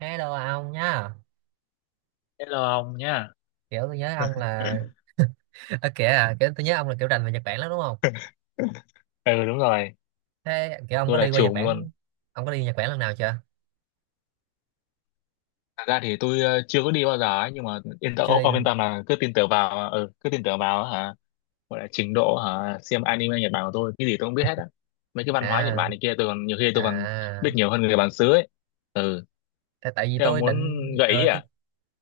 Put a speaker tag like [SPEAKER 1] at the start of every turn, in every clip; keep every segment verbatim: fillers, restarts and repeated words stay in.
[SPEAKER 1] Hello ông nhá.
[SPEAKER 2] Hello ông nhá.
[SPEAKER 1] Kiểu tôi nhớ ông là Ở kìa à, kiểu tôi nhớ ông là kiểu rành về Nhật Bản lắm đúng không?
[SPEAKER 2] Ừ, đúng rồi,
[SPEAKER 1] Thế kiểu ông
[SPEAKER 2] tôi
[SPEAKER 1] có
[SPEAKER 2] là
[SPEAKER 1] đi qua Nhật
[SPEAKER 2] trùm luôn.
[SPEAKER 1] Bản, ông có đi Nhật Bản lần nào chưa?
[SPEAKER 2] Thật ra thì tôi ờ, chưa có đi bao giờ ấy, nhưng mà yên tâm
[SPEAKER 1] Chưa
[SPEAKER 2] ông,
[SPEAKER 1] đi
[SPEAKER 2] ông yên
[SPEAKER 1] luôn
[SPEAKER 2] tâm là cứ tin tưởng vào ừ, cứ tin tưởng vào hả? Gọi là trình độ hả xem anime Nhật Bản của tôi, cái gì tôi cũng biết hết á. Mấy cái văn hóa Nhật
[SPEAKER 1] à?
[SPEAKER 2] Bản này kia tôi còn, nhiều khi tôi còn
[SPEAKER 1] À.
[SPEAKER 2] biết nhiều hơn người bản xứ ấy. Ừ,
[SPEAKER 1] tại, tại vì
[SPEAKER 2] thế ông
[SPEAKER 1] tôi
[SPEAKER 2] muốn
[SPEAKER 1] định
[SPEAKER 2] gợi ý
[SPEAKER 1] ờ, tôi,
[SPEAKER 2] à?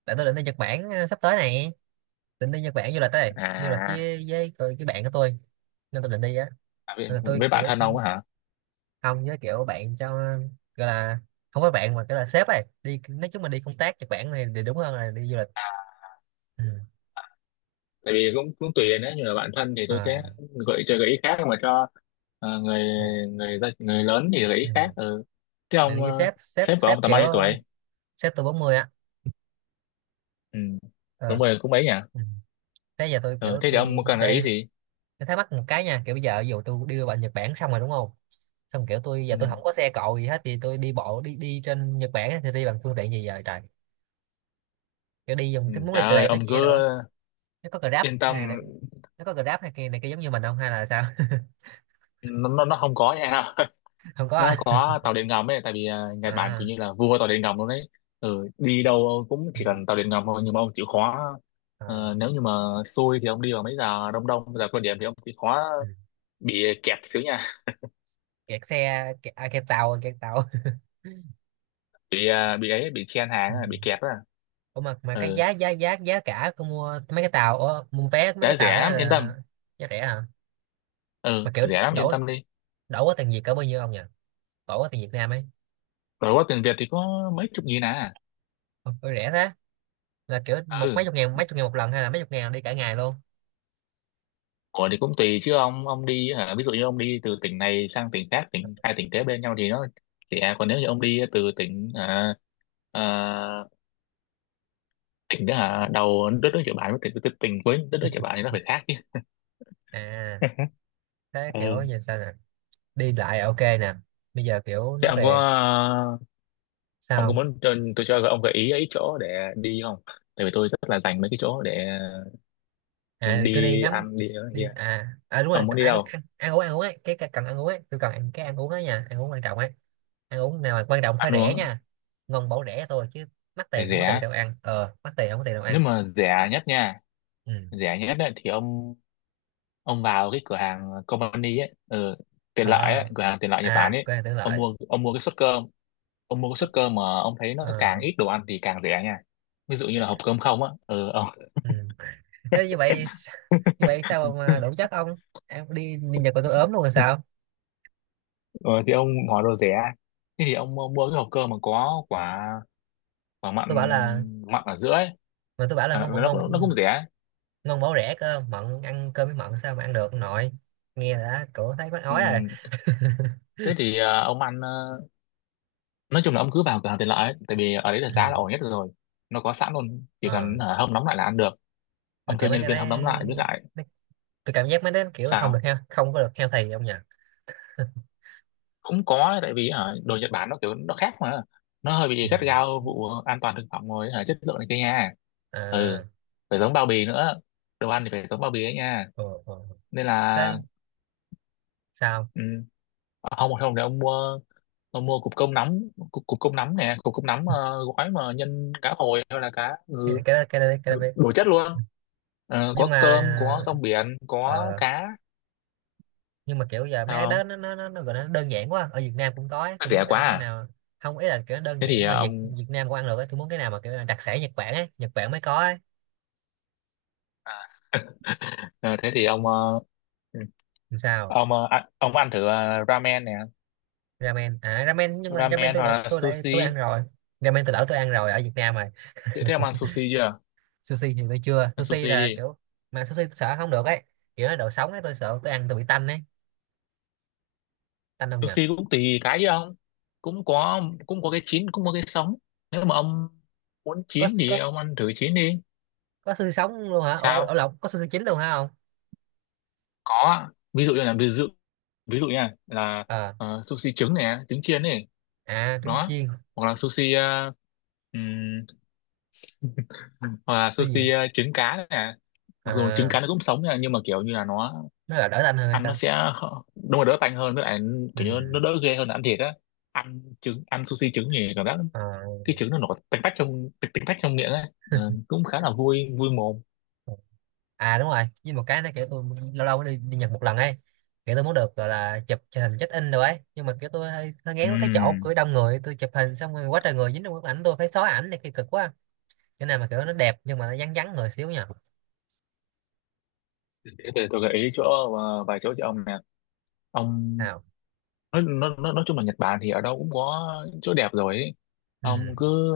[SPEAKER 1] tại tôi định đi Nhật Bản ờ, sắp tới này, định đi Nhật Bản du lịch đây, du lịch
[SPEAKER 2] À,
[SPEAKER 1] với với cái cái bạn của tôi nên tôi định đi á.
[SPEAKER 2] à, với,
[SPEAKER 1] Nên là tôi
[SPEAKER 2] với bạn
[SPEAKER 1] kiểu
[SPEAKER 2] thân ông á.
[SPEAKER 1] không với kiểu bạn cho, gọi là không phải bạn mà kiểu là sếp ấy đi, nói chung là đi công tác Nhật Bản này thì đúng hơn là đi du lịch. Ừ.
[SPEAKER 2] Tại vì cũng cũng tùy đấy, như là bạn thân thì tôi
[SPEAKER 1] À,
[SPEAKER 2] sẽ gợi cho gợi ý khác, mà cho ờ, người
[SPEAKER 1] này.
[SPEAKER 2] người gia- người lớn thì gợi ý
[SPEAKER 1] Ừ.
[SPEAKER 2] khác. Ừ. Thế
[SPEAKER 1] Tại
[SPEAKER 2] ông
[SPEAKER 1] vì
[SPEAKER 2] ờ,
[SPEAKER 1] sếp sếp
[SPEAKER 2] sếp của
[SPEAKER 1] sếp
[SPEAKER 2] ông tầm bao
[SPEAKER 1] kiểu
[SPEAKER 2] nhiêu tuổi?
[SPEAKER 1] sếp tôi bốn mươi á.
[SPEAKER 2] Ừ. Cũng
[SPEAKER 1] Ờ.
[SPEAKER 2] mười cũng mấy nhỉ?
[SPEAKER 1] Ừ. Thế giờ tôi
[SPEAKER 2] Ừ.
[SPEAKER 1] kiểu
[SPEAKER 2] Thế thì ông
[SPEAKER 1] tôi
[SPEAKER 2] cần gợi ý
[SPEAKER 1] đang,
[SPEAKER 2] gì?
[SPEAKER 1] tôi thắc mắc một cái nha, kiểu bây giờ ví dụ tôi đưa bạn Nhật Bản xong rồi đúng không, xong kiểu tôi giờ
[SPEAKER 2] Ừ.
[SPEAKER 1] tôi không có xe cộ gì hết thì tôi đi bộ đi đi trên Nhật Bản á, thì đi bằng phương tiện gì giờ trời, kiểu đi dùng
[SPEAKER 2] Ừ.
[SPEAKER 1] tôi muốn đi
[SPEAKER 2] Trời
[SPEAKER 1] từ
[SPEAKER 2] ơi,
[SPEAKER 1] đây tới
[SPEAKER 2] ông cứ
[SPEAKER 1] kia rồi á, nó có Grab
[SPEAKER 2] yên
[SPEAKER 1] hay là,
[SPEAKER 2] tâm,
[SPEAKER 1] nó có Grab hay kia này kia giống như mình không hay là sao?
[SPEAKER 2] nó nó, nó không có nha.
[SPEAKER 1] Không có
[SPEAKER 2] Nó
[SPEAKER 1] à?
[SPEAKER 2] có tàu điện ngầm ấy, tại vì ờ, Nhật Bản
[SPEAKER 1] À,
[SPEAKER 2] kiểu như là vua tàu điện ngầm luôn đấy. Ừ. Đi đâu cũng
[SPEAKER 1] ừ.
[SPEAKER 2] chỉ cần tàu điện ngầm thôi, nhưng mà ông chịu khó. Ờ,
[SPEAKER 1] À,
[SPEAKER 2] nếu như mà xui thì ông đi vào mấy giờ đông, đông giờ cao điểm, thì ông chịu khó
[SPEAKER 1] ừ.
[SPEAKER 2] bị kẹp xíu nha.
[SPEAKER 1] Kẹt xe kẹt, à, kẹt tàu kẹt tàu.
[SPEAKER 2] bị à, bị ấy bị chen hàng
[SPEAKER 1] Ừ.
[SPEAKER 2] à, bị kẹp à.
[SPEAKER 1] Ủa mà mà cái
[SPEAKER 2] Ừ,
[SPEAKER 1] giá giá giá giá cả cô mua mấy cái tàu, ủa, mua vé mấy cái
[SPEAKER 2] đã
[SPEAKER 1] tàu
[SPEAKER 2] rẻ
[SPEAKER 1] đấy
[SPEAKER 2] lắm, yên tâm.
[SPEAKER 1] là giá rẻ hả? Mà
[SPEAKER 2] Ừ,
[SPEAKER 1] kiểu
[SPEAKER 2] rẻ lắm, yên
[SPEAKER 1] đổ,
[SPEAKER 2] tâm đi.
[SPEAKER 1] đổ quá tiền Việt cỡ bao nhiêu ông nhỉ? Đổ quá tiền Việt Nam ấy.
[SPEAKER 2] Rồi qua tiền Việt thì có mấy chục nghìn à.
[SPEAKER 1] Ủa, ủa rẻ thế. Là kiểu một mấy
[SPEAKER 2] Ừ,
[SPEAKER 1] chục ngàn, mấy chục ngàn một lần hay là mấy chục ngàn đi cả ngày luôn?
[SPEAKER 2] của thì cũng tùy chứ ông ông đi hả ví dụ như ông đi từ tỉnh này sang tỉnh khác, tỉnh hai tỉnh kế bên nhau thì nó rẻ, còn nếu như ông đi từ tỉnh à, à, tỉnh đó hả đầu đất nước Nhật Bản với tỉnh tỉnh tỉnh cuối đất nước Nhật Bản thì nó phải khác chứ.
[SPEAKER 1] À, thế kiểu
[SPEAKER 2] Ừ,
[SPEAKER 1] giờ sao nè? Đi lại à, ok nè. Bây giờ kiểu
[SPEAKER 2] thế
[SPEAKER 1] nó
[SPEAKER 2] ông có
[SPEAKER 1] về
[SPEAKER 2] à, ông
[SPEAKER 1] sao
[SPEAKER 2] có
[SPEAKER 1] không?
[SPEAKER 2] muốn cho- tôi cho ông gợi ý ấy chỗ để đi không? Tại vì tôi rất là dành mấy cái chỗ để
[SPEAKER 1] À cứ đi
[SPEAKER 2] đi
[SPEAKER 1] ngắm
[SPEAKER 2] ăn đi ở
[SPEAKER 1] đi,
[SPEAKER 2] kia.
[SPEAKER 1] à à đúng
[SPEAKER 2] Ông
[SPEAKER 1] rồi
[SPEAKER 2] muốn đi
[SPEAKER 1] ăn
[SPEAKER 2] đâu
[SPEAKER 1] ăn ăn uống, ăn uống ấy, cái, cái cần ăn uống ấy, tôi cần ăn cái ăn uống ấy nha, ăn uống quan trọng ấy, ăn uống nào mà quan trọng phải
[SPEAKER 2] ăn
[SPEAKER 1] rẻ
[SPEAKER 2] uống?
[SPEAKER 1] nha, ngon bổ rẻ thôi chứ mắc
[SPEAKER 2] Thì
[SPEAKER 1] tiền không có tiền
[SPEAKER 2] rẻ,
[SPEAKER 1] đâu ăn, ờ mắc tiền không có tiền đâu
[SPEAKER 2] nếu
[SPEAKER 1] ăn.
[SPEAKER 2] mà rẻ nhất nha.
[SPEAKER 1] Ừ.
[SPEAKER 2] Rẻ nhất ấy, thì ông ông vào cái cửa hàng company ấy, ừ, tiện lợi
[SPEAKER 1] À,
[SPEAKER 2] ấy, cửa hàng tiện lợi Nhật Bản
[SPEAKER 1] à
[SPEAKER 2] ấy.
[SPEAKER 1] quên tưởng
[SPEAKER 2] ông
[SPEAKER 1] lại.
[SPEAKER 2] mua ông mua cái suất cơm, ông mua cái suất
[SPEAKER 1] Sức.
[SPEAKER 2] cơm mà ông thấy nó càng
[SPEAKER 1] Ờ.
[SPEAKER 2] ít đồ ăn thì càng rẻ nha. Ví dụ như là hộp cơm không á. Ừ, ông
[SPEAKER 1] Ừ. Thế như vậy như vậy sao mà đủ chất ông? Ăn đi đi Nhật mà tôi ốm luôn rồi sao?
[SPEAKER 2] Ừ, thì ông hỏi đồ rẻ. Thế thì ông mua mua cái hộp cơm mà có quả quả mặn
[SPEAKER 1] Tôi bảo là,
[SPEAKER 2] mặn ở giữa ấy.
[SPEAKER 1] mà tôi bảo là
[SPEAKER 2] à,
[SPEAKER 1] ngon
[SPEAKER 2] nó
[SPEAKER 1] bổ
[SPEAKER 2] nó
[SPEAKER 1] ngon,
[SPEAKER 2] cũng nó cũng rẻ.
[SPEAKER 1] ngon bổ rẻ cơ. Mận ăn cơm với mận sao mà ăn được, nội nghe đã cổ thấy mắc
[SPEAKER 2] Ừ,
[SPEAKER 1] ói rồi.
[SPEAKER 2] thế thì ờ, ông ăn ờ, nói chung là ông cứ vào cửa hàng tiện lợi ấy, tại vì ở đấy là
[SPEAKER 1] Ừ.
[SPEAKER 2] giá là ổn nhất rồi. Nó có sẵn luôn, chỉ cần
[SPEAKER 1] Ờ.
[SPEAKER 2] hả, hâm nóng lại là ăn được.
[SPEAKER 1] Mà
[SPEAKER 2] Ông
[SPEAKER 1] kiểu
[SPEAKER 2] kêu
[SPEAKER 1] mấy
[SPEAKER 2] nhân
[SPEAKER 1] cái
[SPEAKER 2] viên hâm nóng
[SPEAKER 1] đấy,
[SPEAKER 2] lại với lại.
[SPEAKER 1] mấy-, tôi cảm giác mấy đấy kiểu không được
[SPEAKER 2] Sao?
[SPEAKER 1] heo, không có được healthy ông nhỉ?
[SPEAKER 2] Cũng có, tại vì hả, đồ Nhật Bản nó kiểu nó khác mà. Nó hơi bị
[SPEAKER 1] Ừ.
[SPEAKER 2] gắt gao vụ an toàn thực phẩm rồi, hả, chất lượng này kia nha. Ừ,
[SPEAKER 1] À.
[SPEAKER 2] phải giống bao bì nữa, đồ ăn thì phải giống bao bì ấy nha.
[SPEAKER 1] Ờ, ờ. Ờ.
[SPEAKER 2] Nên là.
[SPEAKER 1] Thế sao,
[SPEAKER 2] Ừ. không không thì ông mua, ông mua cục cơm nắm, cục, cục cơm nắm nè, cục cơm nắm ờ, gói mà nhân cá hồi hay là cá ngừ.
[SPEAKER 1] cái cái đó, cái đó biết, cái
[SPEAKER 2] đủ
[SPEAKER 1] đó biết,
[SPEAKER 2] đủ chất luôn. Ờ,
[SPEAKER 1] nhưng
[SPEAKER 2] có
[SPEAKER 1] mà,
[SPEAKER 2] cơm, có rong biển, có
[SPEAKER 1] ờ,
[SPEAKER 2] cá.
[SPEAKER 1] nhưng mà kiểu giờ mấy
[SPEAKER 2] Sao
[SPEAKER 1] cái đó
[SPEAKER 2] không?
[SPEAKER 1] nó nó nó nó, gọi là nó đơn giản quá ở Việt Nam cũng có ấy. Tôi
[SPEAKER 2] Rẻ
[SPEAKER 1] muốn
[SPEAKER 2] quá
[SPEAKER 1] ăn cái
[SPEAKER 2] à?
[SPEAKER 1] nào, không ý là kiểu nó đơn
[SPEAKER 2] Thế thì
[SPEAKER 1] giản
[SPEAKER 2] ờ,
[SPEAKER 1] mà Việt
[SPEAKER 2] ông
[SPEAKER 1] Việt Nam cũng ăn được ấy. Tôi muốn cái nào mà kiểu là đặc sản Nhật Bản ấy, Nhật Bản mới có ấy.
[SPEAKER 2] à, ờ, thế thì ông ờ, ừ,
[SPEAKER 1] Làm sao?
[SPEAKER 2] ông ờ, ăn- ông ăn thử ờ, ramen nè,
[SPEAKER 1] Ramen à, ramen, nhưng mà ramen
[SPEAKER 2] ramen
[SPEAKER 1] tôi
[SPEAKER 2] hoặc
[SPEAKER 1] lại
[SPEAKER 2] là
[SPEAKER 1] tôi lại tôi
[SPEAKER 2] sushi.
[SPEAKER 1] ăn rồi. Ramen tôi lỡ tôi ăn rồi ở Việt Nam rồi.
[SPEAKER 2] Thế, thế ông ăn sushi chưa?
[SPEAKER 1] Sushi thì tôi chưa,
[SPEAKER 2] Ăn
[SPEAKER 1] sushi
[SPEAKER 2] sushi
[SPEAKER 1] là
[SPEAKER 2] đi.
[SPEAKER 1] kiểu, mà sushi tôi sợ không được ấy, kiểu nó đồ sống ấy tôi sợ tôi ăn tôi bị tanh ấy. Tanh không nhỉ?
[SPEAKER 2] Sushi cũng tùy cái chứ ông, cũng có cũng có cái chín, cũng có cái sống. Nếu mà ông muốn
[SPEAKER 1] có
[SPEAKER 2] chín thì
[SPEAKER 1] có
[SPEAKER 2] ông ăn thử chín đi.
[SPEAKER 1] có xương sống luôn hả? Ở, ở
[SPEAKER 2] Sao?
[SPEAKER 1] lộc có xương chín luôn hả không?
[SPEAKER 2] Có. Ví dụ như là ví dụ ví dụ nha là
[SPEAKER 1] Ờ.
[SPEAKER 2] ờ, sushi trứng nè, trứng chiên này.
[SPEAKER 1] À trứng
[SPEAKER 2] Đó,
[SPEAKER 1] chiên.
[SPEAKER 2] hoặc là sushi ờ, ừm, hoặc là
[SPEAKER 1] Xương
[SPEAKER 2] sushi
[SPEAKER 1] gì?
[SPEAKER 2] ờ, trứng cá này nè. Mặc dù trứng
[SPEAKER 1] À
[SPEAKER 2] cá nó cũng sống nha, nhưng mà kiểu như là nó
[SPEAKER 1] nó là đỡ tanh hơn hay
[SPEAKER 2] ăn nó
[SPEAKER 1] sao?
[SPEAKER 2] sẽ khó- đúng là đỡ tanh hơn, với lại
[SPEAKER 1] Ừ.
[SPEAKER 2] kiểu như nó đỡ ghê hơn là ăn thịt á. Ăn trứng ăn sushi trứng thì cảm giác
[SPEAKER 1] Ờ.
[SPEAKER 2] cái trứng nó nổi tanh tách trong tanh tanh tách trong miệng ấy. Ờ, cũng khá là vui vui mồm.
[SPEAKER 1] À đúng rồi, với một cái nó kiểu tôi lâu lâu mới đi, đi Nhật một lần ấy, kiểu tôi muốn được gọi là chụp hình check in rồi ấy, nhưng mà kiểu tôi hơi, hơi ngán cái chỗ
[SPEAKER 2] Ừm.
[SPEAKER 1] của đông người, tôi chụp hình xong rồi quá trời người dính trong bức ảnh tôi phải xóa ảnh này kia cực quá. Cái này mà kiểu nó đẹp nhưng mà nó vắng vắng người xíu nha.
[SPEAKER 2] Thế thì tôi gợi ý chỗ ờ, vài chỗ cho ông nè. Ông
[SPEAKER 1] Sao.
[SPEAKER 2] nói nói nói nói chung là Nhật Bản thì ở đâu cũng có chỗ đẹp rồi ấy.
[SPEAKER 1] Ừ.
[SPEAKER 2] Ông cứ,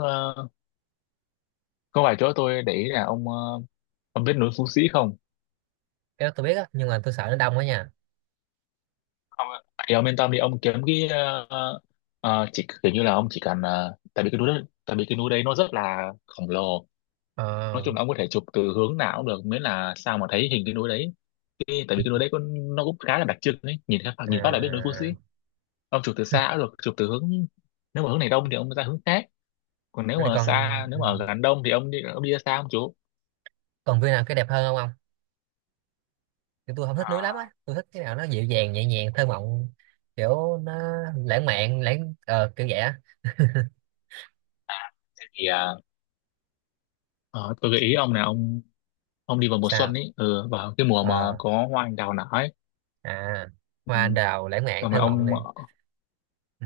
[SPEAKER 2] có vài chỗ tôi để ý là ông ờ, ông biết núi Phú Sĩ không?
[SPEAKER 1] Cái đó tôi biết á nhưng mà tôi sợ nó đông quá nha.
[SPEAKER 2] Không ạ. Thì ông yên tâm đi, ông kiếm cái ờ, ờ, chỉ kiểu như là ông chỉ cần ờ, tại vì cái núi đó, tại vì cái núi đấy nó rất là khổng lồ. Nói
[SPEAKER 1] Ờ.
[SPEAKER 2] chung là ông có thể chụp từ hướng nào cũng được, miễn là sao mà thấy hình cái núi đấy. Cái, tại vì cái núi đấy có, nó cũng khá là đặc trưng đấy, nhìn phát nhìn phát là biết núi Phú Sĩ.
[SPEAKER 1] À.
[SPEAKER 2] Ông chụp từ xa cũng được, chụp từ hướng, nếu mà hướng này đông thì ông ra hướng khác, còn nếu
[SPEAKER 1] Rồi
[SPEAKER 2] mà
[SPEAKER 1] còn,
[SPEAKER 2] xa nếu
[SPEAKER 1] ừ.
[SPEAKER 2] mà ở gần đông thì ông đi ông đi ra xa, ông chú
[SPEAKER 1] Còn view nào cái đẹp hơn không ông? Thì tôi không thích núi lắm á,
[SPEAKER 2] À,
[SPEAKER 1] tôi thích cái nào nó dịu dàng nhẹ nhàng thơ mộng, kiểu nó lãng mạn, lãng ờ, kiểu vậy á.
[SPEAKER 2] thế thì à, ờ, tôi gợi ý ông là ông ông đi vào mùa xuân
[SPEAKER 1] Sao.
[SPEAKER 2] ấy, ừ, vào cái mùa mà
[SPEAKER 1] Ờ.
[SPEAKER 2] có hoa anh đào nở ấy.
[SPEAKER 1] À. Hoa
[SPEAKER 2] Ừ,
[SPEAKER 1] anh đào lãng mạn
[SPEAKER 2] còn mà
[SPEAKER 1] thơ mộng
[SPEAKER 2] ông
[SPEAKER 1] này. Ừ.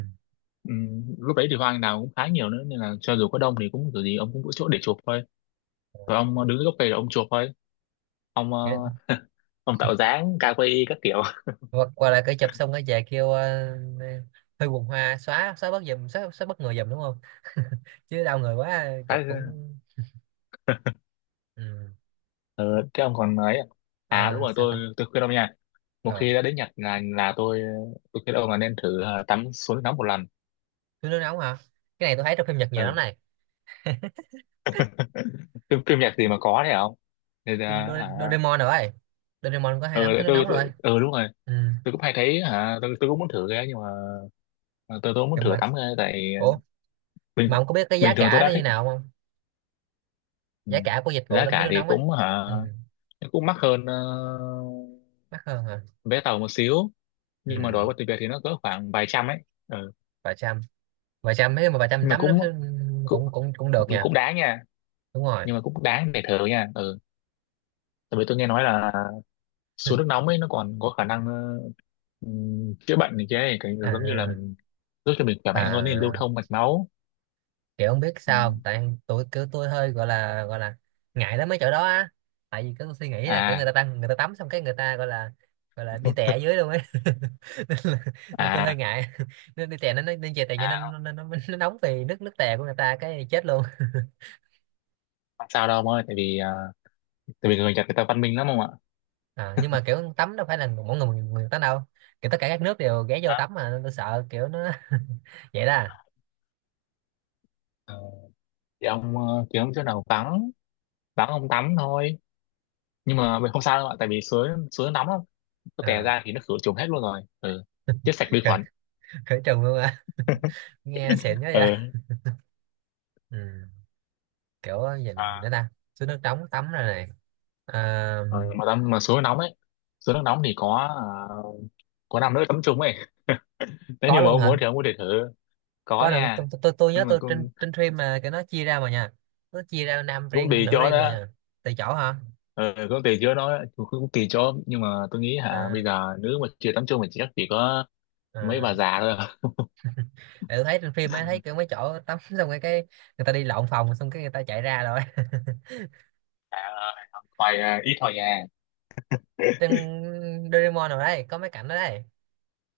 [SPEAKER 2] ừ, lúc đấy thì hoa anh đào cũng khá nhiều nữa, nên là cho dù có đông thì cũng kiểu gì ông cũng có chỗ để chụp thôi. Rồi ông ờ, đứng dưới gốc cây rồi ông chụp thôi. ông ờ,
[SPEAKER 1] Vậy-.
[SPEAKER 2] ông tạo dáng ca quay các kiểu.
[SPEAKER 1] Qua, qua lại cái chụp xong cái về kêu uh, hơi buồn hoa, xóa xóa bớt giùm, xóa, xóa bớt người giùm đúng không? Chứ đau người quá
[SPEAKER 2] Khá.
[SPEAKER 1] chụp cũng. Ừ.
[SPEAKER 2] Ừ, thế ông còn nói à? À đúng
[SPEAKER 1] Ờ,
[SPEAKER 2] rồi,
[SPEAKER 1] sao ta.
[SPEAKER 2] tôi tôi khuyên ông nha, một
[SPEAKER 1] Ờ.
[SPEAKER 2] khi đã đến Nhật là là tôi tôi khuyên ông là nên thử ờ, tắm suối nóng một lần.
[SPEAKER 1] Tôi nước nóng hả? Cái này tôi thấy trong phim Nhật nhiều lắm
[SPEAKER 2] Ừ.
[SPEAKER 1] này.
[SPEAKER 2] phim, phim Nhật gì mà có thế không? Thì, ờ,
[SPEAKER 1] Phim Do-
[SPEAKER 2] à,
[SPEAKER 1] Doraemon rồi, Doraemon có hay
[SPEAKER 2] ừ,
[SPEAKER 1] lắm cái
[SPEAKER 2] để
[SPEAKER 1] nước
[SPEAKER 2] tôi,
[SPEAKER 1] nóng
[SPEAKER 2] tôi,
[SPEAKER 1] rồi.
[SPEAKER 2] ừ, đúng rồi,
[SPEAKER 1] Ừ.
[SPEAKER 2] tôi cũng hay thấy, hả tôi, tôi cũng muốn thử cái, nhưng mà tôi tôi cũng muốn
[SPEAKER 1] Cầm.
[SPEAKER 2] thử tắm cái, tại
[SPEAKER 1] Ủa mà
[SPEAKER 2] bình
[SPEAKER 1] ông có biết cái giá
[SPEAKER 2] bình thường tôi
[SPEAKER 1] cả
[SPEAKER 2] đã
[SPEAKER 1] nó như
[SPEAKER 2] thích.
[SPEAKER 1] nào không,
[SPEAKER 2] Ừ,
[SPEAKER 1] giá cả của dịch vụ
[SPEAKER 2] giá
[SPEAKER 1] tắm suối
[SPEAKER 2] cả
[SPEAKER 1] nước
[SPEAKER 2] thì
[SPEAKER 1] nóng á?
[SPEAKER 2] cũng hả
[SPEAKER 1] Ừ.
[SPEAKER 2] cũng mắc hơn ờ,
[SPEAKER 1] Mắc hơn hả?
[SPEAKER 2] vé tàu một xíu, nhưng mà
[SPEAKER 1] Ừ.
[SPEAKER 2] đổi qua tiền Việt thì nó cỡ khoảng vài trăm ấy. Ừ,
[SPEAKER 1] Vài trăm. Vài trăm nếu mà vài trăm
[SPEAKER 2] nhưng mà
[SPEAKER 1] tắm nó sẽ-,
[SPEAKER 2] cũng, cũng
[SPEAKER 1] cũng cũng cũng được nha.
[SPEAKER 2] cũng đáng nha,
[SPEAKER 1] Đúng rồi.
[SPEAKER 2] nhưng mà cũng đáng để thử nha. Ừ, tại vì tôi nghe nói là xuống nước nóng ấy nó còn có khả năng ờ, ừm, chữa bệnh này kia ấy, cái giống như là
[SPEAKER 1] À,
[SPEAKER 2] mình giúp cho mình khỏe mạnh hơn, nên lưu
[SPEAKER 1] à
[SPEAKER 2] thông mạch máu.
[SPEAKER 1] kiểu không biết
[SPEAKER 2] Ừ.
[SPEAKER 1] sao không? Tại tôi kiểu tôi hơi gọi là gọi là ngại lắm mấy chỗ đó á, tại vì cứ suy nghĩ là kiểu người
[SPEAKER 2] à
[SPEAKER 1] ta tăng người ta tắm xong cái người ta gọi là gọi là đi tè ở dưới luôn ấy nên, là, nên tôi hơi
[SPEAKER 2] à
[SPEAKER 1] ngại nên đi tè nó nó- nên chè tè cho nên
[SPEAKER 2] à
[SPEAKER 1] nó, nó, nó, nó nóng vì nước nước tè của người ta cái chết luôn.
[SPEAKER 2] Không sao đâu ông ơi, tại vì à, tại vì người Nhật người ta văn minh lắm, không ạ.
[SPEAKER 1] À, nhưng mà kiểu tắm đâu phải là mỗi người một người tắm đâu, kiểu tất cả các nước đều ghé vô
[SPEAKER 2] Đó.
[SPEAKER 1] tắm mà, nên tôi sợ kiểu nó vậy đó à.
[SPEAKER 2] Ờ, thì ông ờ, kiếm chỗ nào vắng, vắng ông tắm thôi, nhưng mà mình không sao đâu ạ, tại vì suối suối nóng lắm. Có tè
[SPEAKER 1] À.
[SPEAKER 2] ra thì nó khử trùng hết luôn rồi. Ừ, chết sạch
[SPEAKER 1] Khử,
[SPEAKER 2] vi khuẩn.
[SPEAKER 1] khử trùng luôn à? Nghe xịn quá vậy.
[SPEAKER 2] Ừ.
[SPEAKER 1] Ừ. Kiểu gì nữa, gì nữa ta. Xuống nước trống tắm rồi này. À.
[SPEAKER 2] Rồi mà tắm mà suối nóng ấy, suối nước nóng thì có ờ, có năm nước tắm chung ấy. Nếu
[SPEAKER 1] Có
[SPEAKER 2] như mà
[SPEAKER 1] luôn
[SPEAKER 2] ông
[SPEAKER 1] hả?
[SPEAKER 2] muốn thì ông có thể thử. Có
[SPEAKER 1] Có là
[SPEAKER 2] nha,
[SPEAKER 1] tôi, tôi, tôi, tôi nhớ
[SPEAKER 2] nhưng mà
[SPEAKER 1] tôi trên
[SPEAKER 2] cũng
[SPEAKER 1] trên phim mà cái nó chia ra mà nha, nó chia ra nam
[SPEAKER 2] cũng
[SPEAKER 1] riêng
[SPEAKER 2] tùy
[SPEAKER 1] nữ
[SPEAKER 2] chỗ
[SPEAKER 1] riêng mà
[SPEAKER 2] đó.
[SPEAKER 1] nha. Tùy chỗ hả?
[SPEAKER 2] Ừ, cũng tùy chỗ đó, cũng, cũng tùy chỗ nhưng mà tôi nghĩ hả
[SPEAKER 1] À,
[SPEAKER 2] bây giờ nữ mà chưa tắm chung thì chắc chỉ có mấy bà
[SPEAKER 1] à.
[SPEAKER 2] già thôi.
[SPEAKER 1] Tại tôi thấy trên phim ấy, thấy kiểu mấy chỗ tắm xong cái, cái người ta đi lộn phòng xong cái người ta chạy ra rồi.
[SPEAKER 2] Dạ ơi, học hoài à, ít thôi nha.
[SPEAKER 1] Tên Doraemon rồi đấy có mấy cảnh đó đấy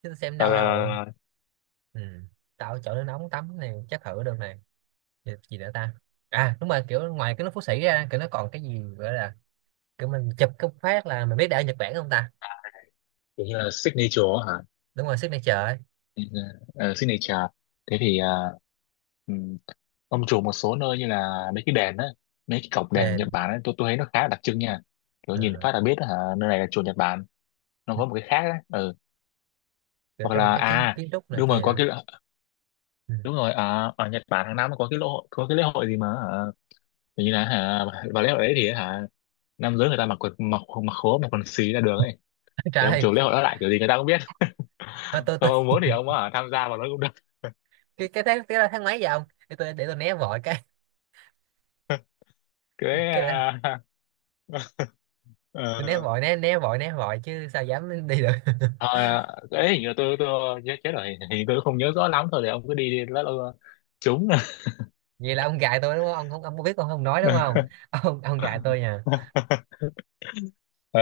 [SPEAKER 1] chứ tôi xem đâu đâu.
[SPEAKER 2] Ờ,
[SPEAKER 1] Ừ. Tạo chỗ nước nóng tắm này chắc thử được này. Gì, gì nữa ta. À đúng rồi kiểu ngoài cái nước Phú Sĩ ra kiểu nó còn cái gì gọi là kiểu mình chụp cái phát là mình biết đã ở Nhật Bản không ta?
[SPEAKER 2] kiểu như là signature hả?
[SPEAKER 1] Đúng rồi, signature ấy.
[SPEAKER 2] Ờ, signature. Thế thì à, ừm, ông chủ một số nơi như là mấy cái đền á, mấy cái cổng đền Nhật
[SPEAKER 1] Đền.
[SPEAKER 2] Bản ấy, tôi tôi thấy nó khá là đặc trưng nha. Kiểu
[SPEAKER 1] Ờ,
[SPEAKER 2] nhìn phát là biết đó, hả, nơi này là chùa Nhật Bản. Nó có một cái khác á. Ừ.
[SPEAKER 1] kiểu
[SPEAKER 2] Hoặc
[SPEAKER 1] trong
[SPEAKER 2] là
[SPEAKER 1] cái kiến
[SPEAKER 2] à,
[SPEAKER 1] kiến trúc này
[SPEAKER 2] đúng rồi,
[SPEAKER 1] kia.
[SPEAKER 2] có cái,
[SPEAKER 1] Ừ.
[SPEAKER 2] đúng rồi, à, ở Nhật Bản hàng năm có cái lễ hội, có cái lễ hội gì mà hả? Kiểu như là, hả, vào lễ hội đấy thì hả nam giới người ta mặc quần, mặc mặc khố, mặc quần xì ra đường ấy.
[SPEAKER 1] Trời
[SPEAKER 2] Để ông
[SPEAKER 1] ơi,
[SPEAKER 2] chủ lễ hội đó lại kiểu gì người ta cũng biết.
[SPEAKER 1] thôi tôi tôi,
[SPEAKER 2] Không, ông muốn thì ông ở tham gia vào nó cũng được.
[SPEAKER 1] cái cái tháng, cái tháng mấy vậy ông, để tôi để tôi né vội cái
[SPEAKER 2] Cái
[SPEAKER 1] cái đó.
[SPEAKER 2] à,
[SPEAKER 1] Tôi né
[SPEAKER 2] ờ,
[SPEAKER 1] vội, né né vội né vội chứ sao dám đi được.
[SPEAKER 2] ờ, Cái hình như tôi tôi nhớ chết rồi, hình hình như tôi không nhớ rõ lắm thôi, thì ông cứ đi đi lỡ đâu trúng.
[SPEAKER 1] Vậy là ông gài tôi đúng không ông, không ông có biết ông không nói đúng không, ông ông gài tôi nha.
[SPEAKER 2] Ờ,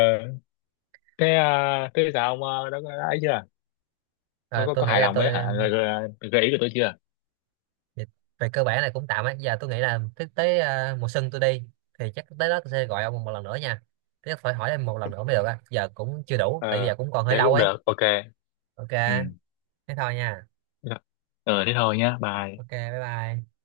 [SPEAKER 2] thế à, thế sao ông ờ, đã, đã ấy chưa, có
[SPEAKER 1] Rồi
[SPEAKER 2] có
[SPEAKER 1] tôi
[SPEAKER 2] có
[SPEAKER 1] nghĩ
[SPEAKER 2] hài
[SPEAKER 1] là
[SPEAKER 2] lòng với
[SPEAKER 1] tôi
[SPEAKER 2] hả gợi,
[SPEAKER 1] um,
[SPEAKER 2] gợi, gợi ý của tôi chưa?
[SPEAKER 1] về, về cơ bản là cũng tạm á. Giờ tôi nghĩ là tới, tới à, mùa xuân tôi đi thì chắc tới đó tôi sẽ gọi ông một lần nữa nha. Thế phải hỏi em một lần nữa mới được á. Giờ cũng chưa đủ tại vì
[SPEAKER 2] Ờ,
[SPEAKER 1] giờ cũng còn hơi
[SPEAKER 2] thế
[SPEAKER 1] lâu
[SPEAKER 2] cũng
[SPEAKER 1] ấy.
[SPEAKER 2] được, ok.
[SPEAKER 1] Ok,
[SPEAKER 2] Ừ.
[SPEAKER 1] thế thôi nha.
[SPEAKER 2] Dạ. Ờ, thế thôi nhá, bye.
[SPEAKER 1] Ok, bye bye.